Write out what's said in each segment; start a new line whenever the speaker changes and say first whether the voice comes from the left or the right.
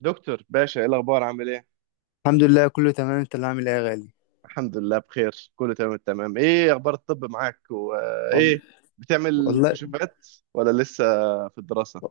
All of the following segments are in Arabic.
right: دكتور باشا، ايه الاخبار؟ عامل ايه؟
left: الحمد لله كله تمام، انت اللي عامل ايه يا غالي؟
right: الحمد لله بخير، كله تمام التمام. ايه اخبار الطب معاك؟
left: وال...
right: وايه بتعمل
left: والله.
right: كشوفات ولا لسه في الدراسة؟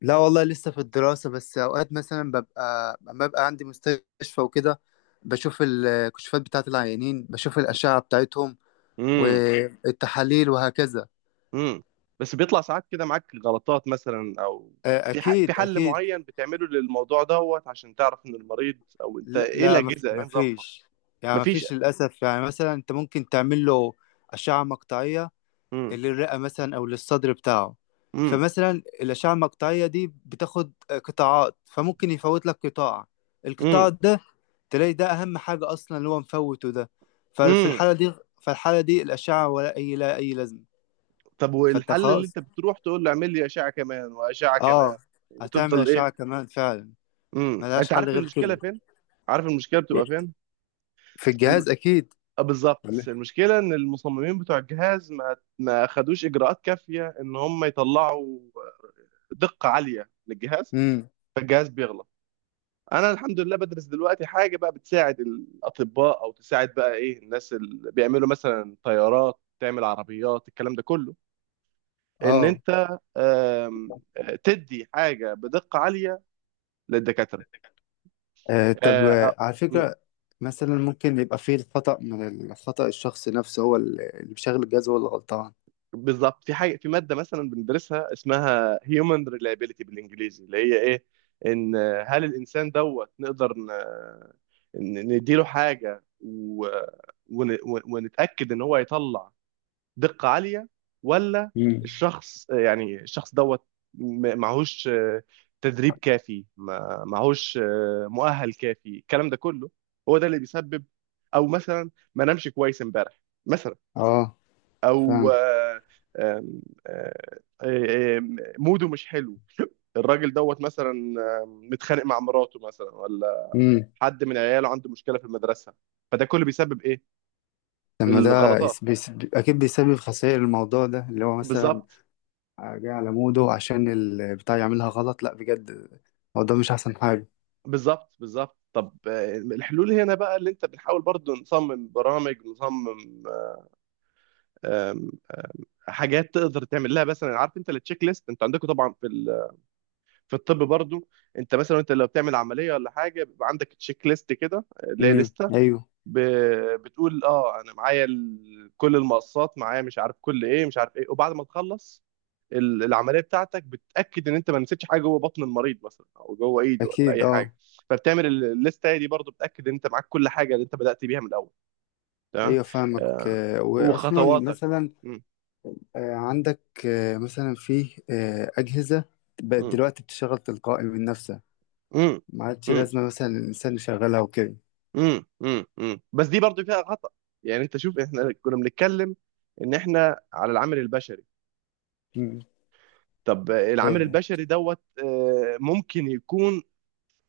left: لا والله لسه في الدراسة، بس اوقات مثلا لما ببقى عندي مستشفى وكده بشوف الكشوفات بتاعت العيانين، بشوف الأشعة بتاعتهم
right: امم.
left: والتحاليل وهكذا.
right: امم. بس بيطلع ساعات كده معاك غلطات مثلا، او
left: آه،
right: في
left: اكيد
right: حل
left: اكيد.
right: معين بتعمله للموضوع دوت عشان تعرف ان المريض او انت
left: لا
right: ايه
left: لا،
right: الاجهزة ايه نظامها؟
left: مفيش، يعني
right: مفيش؟
left: مفيش للأسف. يعني مثلا انت ممكن تعمل له أشعة مقطعية
right: امم.
left: للرئة مثلا أو للصدر بتاعه.
right: امم.
left: فمثلا الأشعة المقطعية دي بتاخد قطاعات، فممكن يفوت لك القطاع
right: امم.
left: ده تلاقي ده أهم حاجة أصلا اللي هو مفوته ده. ففي
right: امم.
left: الحالة دي فالحالة دي الأشعة ولا أي لا أي لازمة.
right: طب
left: فأنت
right: والحل اللي
left: خلاص
right: انت بتروح تقول له اعمل لي اشعة كمان واشعة كمان
left: آه هتعمل
right: وتفضل
left: أشعة
right: ايه؟
left: كمان فعلا،
right: امم،
left: ملهاش
right: انت
left: حل
right: عارف
left: غير
right: المشكله
left: كده.
right: فين؟ عارف المشكله بتبقى فين؟
left: في
right: الم...
left: الجهاز أكيد،
right: بالظبط.
left: ولا؟
right: المشكله ان المصممين بتوع الجهاز ما خدوش اجراءات كافيه ان هم يطلعوا دقه عاليه للجهاز،
left: امم
right: فالجهاز بيغلط. انا الحمد لله بدرس دلوقتي حاجه بقى بتساعد الاطباء، او تساعد بقى ايه، الناس اللي بيعملوا مثلا طيارات، تعمل عربيات، الكلام ده كله، ان
left: اه.
right: انت آم، آه، تدي حاجه بدقه عاليه للدكاتره.
left: طب،
right: آه، آه،
left: على فكرة، مثلا ممكن يبقى فيه الخطأ من الخطأ الشخص نفسه، هو اللي مشغل الجهاز هو اللي غلطان.
right: بالظبط. في حاجه، في ماده مثلا بندرسها اسمها هيومن ريلايبيليتي بالانجليزي، اللي هي ايه، ان هل الانسان دوت نقدر نديله حاجه و ونتاكد ان هو يطلع دقه عاليه ولا
left: مم.
right: الشخص، يعني الشخص دوت معهوش تدريب كافي، معهوش مؤهل كافي، الكلام ده كله، هو ده اللي بيسبب. او مثلا ما نامش كويس امبارح مثلا،
left: اه
right: او
left: فاهم.
right: آه، آم، آه، آم، موده مش حلو، الراجل دوت مثلا متخانق مع مراته مثلا، ولا
left: امم
right: حد من عياله عنده مشكله في المدرسه، فده كله بيسبب ايه؟
left: لما ده
right: الغلطات،
left: يس- بيس... اكيد بيسبب خسائر. الموضوع ده اللي هو مثلا
right: بالظبط.
left: جاي على موده عشان البتاع يعملها غلط، لا بجد هو ده مش احسن حاجة.
right: بالظبط بالظبط. طب الحلول هنا بقى، اللي انت بنحاول برضو نصمم برامج، نصمم آم، حاجات تقدر تعمل لها. مثلا عارف انت التشيك ليست، انت عندكم طبعا في في الطب برضو، انت مثلا انت لو بتعمل عمليه ولا حاجه بيبقى عندك تشيك ليست كده اللي هي لسته،
left: ايوه
right: ب... بتقول اه انا معايا كل المقصات معايا، مش عارف كل ايه، مش عارف ايه. وبعد ما تخلص العمليه بتاعتك، بتاكد ان انت ما نسيتش حاجه جوه بطن المريض مثلا، او جوه ايده، ولا
left: اكيد.
right: اي
left: اه،
right: حاجه. فبتعمل الليسته دي برضو، بتاكد ان انت معاك كل حاجه اللي انت بدات بيها من الاول، تمام.
left: ايوه فاهمك.
right: آه،
left: واصلا
right: وخطواتك.
left: مثلا
right: م-
left: عندك مثلا في اجهزة بقت
right: م-
left: دلوقتي بتشتغل تلقائي من نفسها،
right: م-
left: ما عادش
right: م-
left: لازمة مثلا الإنسان يشغلها وكده.
right: م- م- م. بس دي برضو فيها خطا. يعني انت شوف، احنا كنا بنتكلم ان احنا على العامل البشري.
left: مم.
right: طب العامل
left: آه،
right: البشري دوت ممكن يكون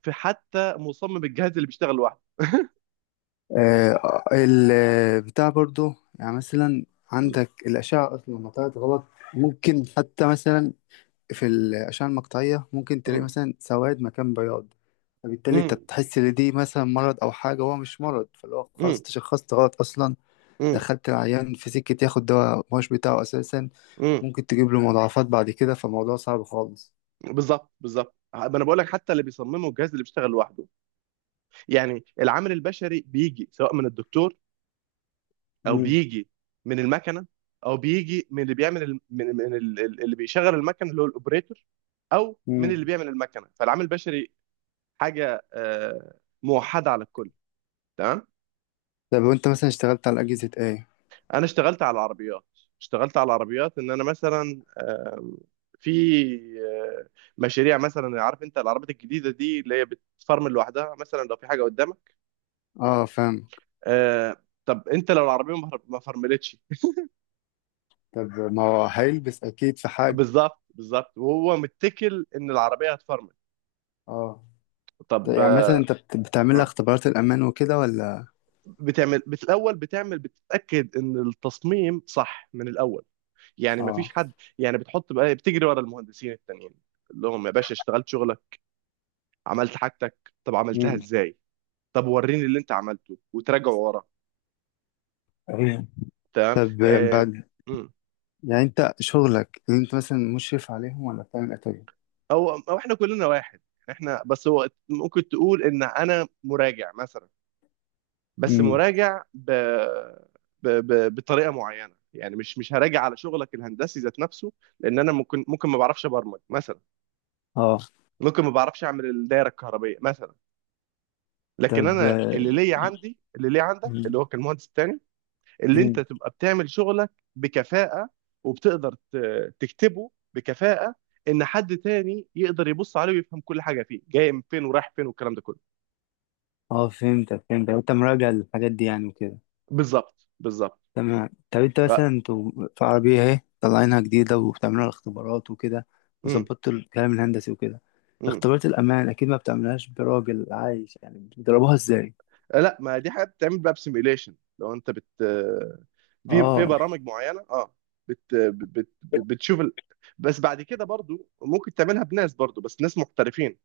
right: في حتى مصمم الجهاز اللي بيشتغل لوحده.
left: آه، البتاع برضو، يعني مثلا
right: مم.
left: عندك الأشعة أصلا لما طلعت غلط، ممكن حتى مثلا في الأشعة المقطعية ممكن تلاقي
right: مم.
left: مثلا سواد مكان بياض، فبالتالي أنت
right: مم.
left: بتحس إن دي مثلا مرض أو حاجة، هو مش مرض. فاللي هو خلاص
right: مم.
left: تشخصت غلط أصلا،
right: مم.
left: دخلت العيان في سكة ياخد دواء مش بتاعه أساسا،
right: مم.
left: ممكن تجيب له مضاعفات بعد كده. فالموضوع صعب خالص.
right: بالظبط بالظبط، ما انا بقول لك حتى اللي بيصممه الجهاز اللي بيشتغل لوحده. يعني العامل البشري بيجي سواء من الدكتور، او
left: مم.
right: بيجي من المكنه، او بيجي من اللي بيعمل اللي بيشغل المكنه اللي هو الاوبريتور، او من
left: مم.
right: اللي بيعمل المكنه. فالعامل البشري حاجه موحده على الكل، تمام.
left: طب وأنت مثلا اشتغلت على أجهزة إيه؟
right: انا اشتغلت على العربيات. اشتغلت على العربيات ان انا مثلا في آه، مشاريع. مثلا عارف انت العربيات الجديده دي اللي هي بتفرمل لوحدها مثلا لو في حاجه قدامك.
left: اه فاهم.
right: آه، طب انت لو العربيه ما فرملتش؟
left: طب ما هو هيلبس اكيد في حاجة.
right: بالظبط بالظبط، وهو متكل ان العربيه هتفرمل.
left: اه. طب
right: طب
left: يعني مثلا انت بتعمل لها
right: آه.
left: اختبارات الامان وكده ولا؟
right: بتعمل، الاول بتعمل، بتتاكد ان التصميم صح من الاول، يعني ما
left: اه.
right: فيش حد، يعني بتحط بقى، بتجري ورا المهندسين التانيين اللي هم يا باشا اشتغلت شغل، عملت حاجتك، طب عملتها
left: مم.
right: ازاي؟ طب وريني اللي انت عملته، وتراجع ورا،
left: أيوة.
right: تمام
left: طب
right: آه.
left: بعد،
right: مم.
left: يعني انت شغلك اللي انت مثلا مشرف عليهم ولا بتعمل ايه طيب؟
right: او احنا كلنا واحد. احنا، بس هو ممكن تقول ان انا مراجع مثلا، بس
left: امم.
right: مراجع بطريقه معينه. يعني مش هراجع على شغلك الهندسي ذات نفسه، لان انا ممكن ما بعرفش ابرمج مثلا،
left: اه.
right: ممكن ما بعرفش اعمل الدايره الكهربائيه مثلا. لكن
left: طب.
right: انا اللي ليا عندي، اللي ليا عندك، اللي
left: مم.
right: هو كان المهندس التاني، اللي انت
left: مم.
right: تبقى بتعمل شغلك بكفاءة، وبتقدر تكتبه بكفاءة، ان حد تاني يقدر يبص عليه ويفهم كل حاجة فيه، جاي من فين ورايح فين والكلام ده كله.
left: اه فهمتك فهمتك، انت مراجع للحاجات دي يعني وكده.
right: بالظبط بالظبط.
left: تمام. طب انت مثلا،
right: ف...
left: انتوا في عربية اهي طالعينها جديدة وبتعملوا الاختبارات وكده،
right: مم.
left: وظبطتوا الكلام الهندسي وكده،
right: مم.
left: اختبارات الأمان أكيد ما بتعملهاش براجل عايش يعني، بتضربوها ازاي؟
right: لا، ما دي حاجة بتعمل بقى بسيميليشن، لو انت بت، في في
left: اه.
right: برامج معينة، اه. بت... بت... بت... بتشوف ال... بس بعد كده برضو ممكن تعملها بناس برضو، بس ناس محترفين.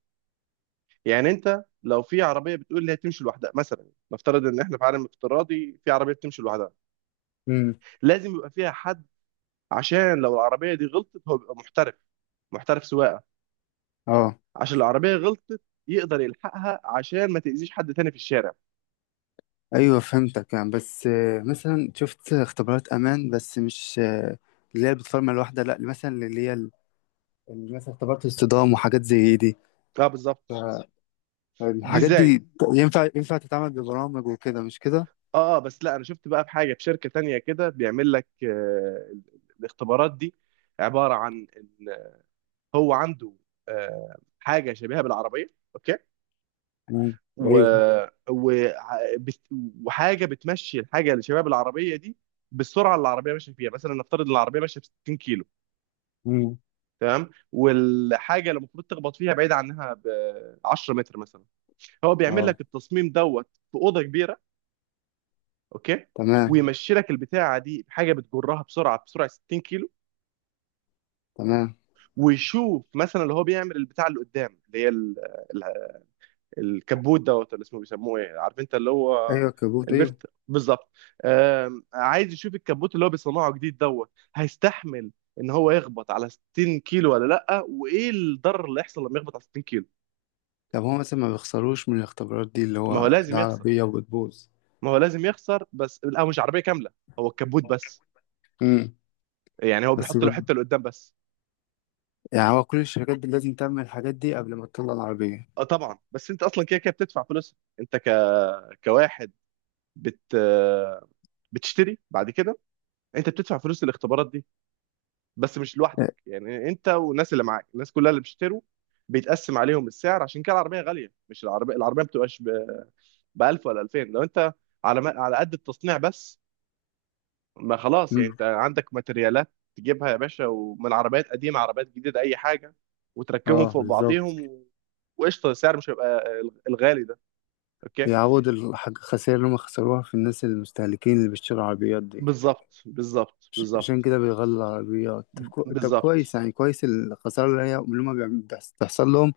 right: يعني انت لو في عربية بتقول لي هتمشي لوحدها مثلا، نفترض ان احنا في عالم افتراضي، في عربية بتمشي لوحدها،
left: امم.
right: لازم يبقى فيها حد، عشان لو العربية دي غلطت هو بيبقى محترف، محترف سواقة،
left: اه
right: عشان العربية غلطت يقدر يلحقها عشان ما تأذيش حد تاني في الشارع.
left: ايوه فهمتك. يعني بس مثلا شفت اختبارات امان بس مش اللي هي بتفرمل الواحده، لا مثلا اللي مثلا اختبارات الصدام وحاجات زي دي.
right: اه، بالظبط. دي
left: فالحاجات
right: ازاي؟
left: دي ينفع تتعمل ببرامج وكده، مش كده؟
right: اه، بس لا انا شفت بقى في حاجة في شركة تانية كده، بيعمل لك آه الاختبارات دي عبارة عن ان هو عنده آه حاجة شبيهة بالعربية، اوكي،
left: امم.
right: و...
left: ايوه.
right: و... بت- وحاجة بتمشي، الحاجة اللي شبيهة بالعربية دي بالسرعة اللي العربية ماشية فيها. مثلا نفترض ان العربية ماشية ب 60 كيلو،
left: امم.
right: تمام، والحاجه اللي المفروض تخبط فيها بعيد عنها ب 10 متر مثلا. هو بيعمل
left: اه.
right: لك التصميم دوت في اوضه كبيره، اوكي،
left: تمام
right: ويمشي لك البتاعه دي، حاجه بتجرها بسرعه، بسرعه 60 كيلو،
left: تمام.
right: ويشوف مثلا اللي هو بيعمل البتاع اللي قدام اللي هي ال- الكبوت دوت، اللي اسمه بيسموه ايه عارف انت، اللي هو
left: ايوه الكبوت ايوه.
right: البفت، بالظبط. عايز يشوف الكبوت اللي هو بيصنعه جديد دوت، هيستحمل ان هو يخبط على 60 كيلو ولا لا، وايه الضرر اللي يحصل لما يخبط على 60 كيلو.
left: طب هو مثلا ما بيخسروش من الاختبارات دي؟ اللي
right: ما هو
left: هو
right: لازم
left: ده
right: يحصل،
left: عربية وبتبوظ.
right: ما هو لازم يخسر. بس لا، هو مش عربيه كامله، هو الكبوت بس،
left: امم.
right: يعني هو
left: بس
right: بيحط له
left: بر-
right: حته لقدام بس.
left: يعني هو كل الشركات دي لازم تعمل الحاجات دي قبل ما تطلع العربية.
right: اه طبعا، بس انت اصلا كده كده بتدفع فلوسها، انت كواحد بت بتشتري بعد كده، انت بتدفع فلوس الاختبارات دي، بس مش لوحدك. يعني انت والناس اللي معاك، الناس كلها اللي بيشتروا، بيتقسم عليهم السعر، عشان كده العربيه غاليه. مش العربيه، العربيه ما بتبقاش ب 1000 ولا 2000، لو انت على قد التصنيع بس. ما خلاص، يعني
left: امم.
right: انت عندك ماتريالات تجيبها يا باشا، ومن عربيات قديمة، عربيات جديدة، أي حاجة، وتركبهم
left: اه
right: فوق
left: بالظبط.
right: بعضيهم، و... وقشطة، السعر مش هيبقى الغالي ده، أوكي.
left: بيعوض الحاجة، الخسائر اللي هم خسروها في الناس المستهلكين اللي بيشتروا العربيات دي.
right: بالظبط بالظبط.
left: عشان
right: بالظبط
left: كده بيغلوا العربيات. طب،
right: بالظبط.
left: كويس، يعني كويس. الخسارة اللي هم بتحصل لهم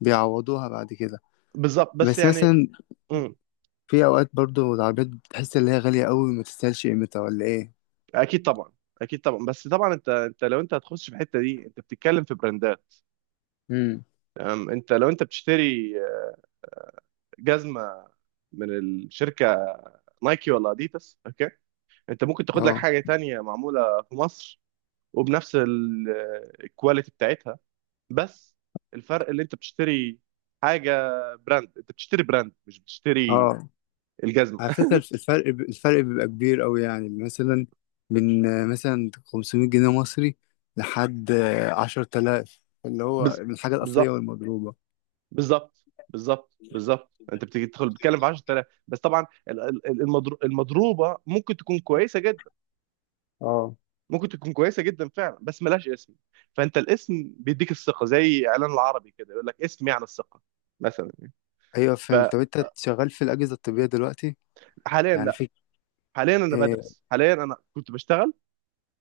left: بيعوضوها بعد كده.
right: بالظبط، بس
left: بس
right: يعني،
left: مثلا
right: امم،
left: في أوقات برضو العربيات بتحس إن هي غالية أوي ما تستاهلش قيمتها ولا إيه.
right: أكيد طبعا. أكيد طبعا، بس طبعا أنت، أنت لو أنت هتخش في الحتة دي أنت بتتكلم في براندات،
left: امم.
right: تمام. أنت لو أنت بتشتري جزمة من الشركة نايكي ولا أديداس، أوكي، أنت ممكن تاخد لك
left: اه.
right: حاجة تانية معمولة في مصر وبنفس الكواليتي بتاعتها، بس الفرق اللي انت بتشتري حاجه براند، انت بتشتري براند، مش بتشتري
left: اه
right: الجزمه.
left: على فكرة الفرق بيبقى كبير أوي، يعني مثلا من مثلا 500 جنيه مصري لحد 10,000، اللي هو
right: بز...
left: من الحاجة الأصلية
right: بالظبط.
left: والمضروبة.
right: بالظبط بالظبط. بالظبط، انت بتيجي تدخل، بتتكلم في 10000. بس طبعا المضروبه ممكن تكون كويسه جدا،
left: اه
right: ممكن تكون كويسه جدا فعلا، بس ملهاش اسم. فانت الاسم بيديك الثقه، زي اعلان العربي كده يقول لك اسم يعني الثقه مثلا.
left: أيوة فهمت. طب أنت شغال في الأجهزة الطبية دلوقتي،
right: فحاليا
left: يعني
right: لا،
left: في؟
right: حاليا انا
left: آه،
right: بدرس. حاليا انا كنت بشتغل،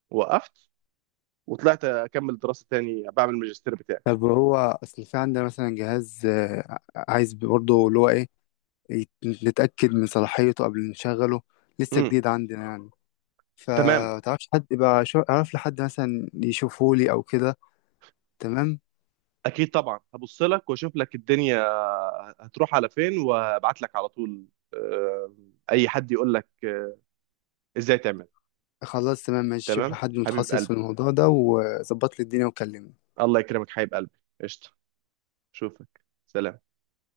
right: وقفت وطلعت اكمل دراسه تاني، بعمل الماجستير بتاعي.
left: طب هو أصل في عندنا مثلا جهاز، عايز برضه اللي هو إيه يت- نتأكد من صلاحيته قبل نشغله، لسه
right: امم،
left: جديد عندنا يعني.
right: تمام.
left: فتعرفش حد يبقى أعرف لحد مثلا يشوفه لي أو كده؟ تمام.
right: اكيد طبعا، هبص لك واشوف لك الدنيا هتروح على فين، وابعت لك على طول آه، اي حد يقول لك ازاي تعمل.
left: خلاص تمام ماشي، شوف
right: تمام
left: لحد
right: حبيب
left: متخصص
right: قلبي،
left: في الموضوع ده وظبط لي الدنيا وكلمني.
right: الله يكرمك حبيب قلبي، قشطه، اشوفك، سلام.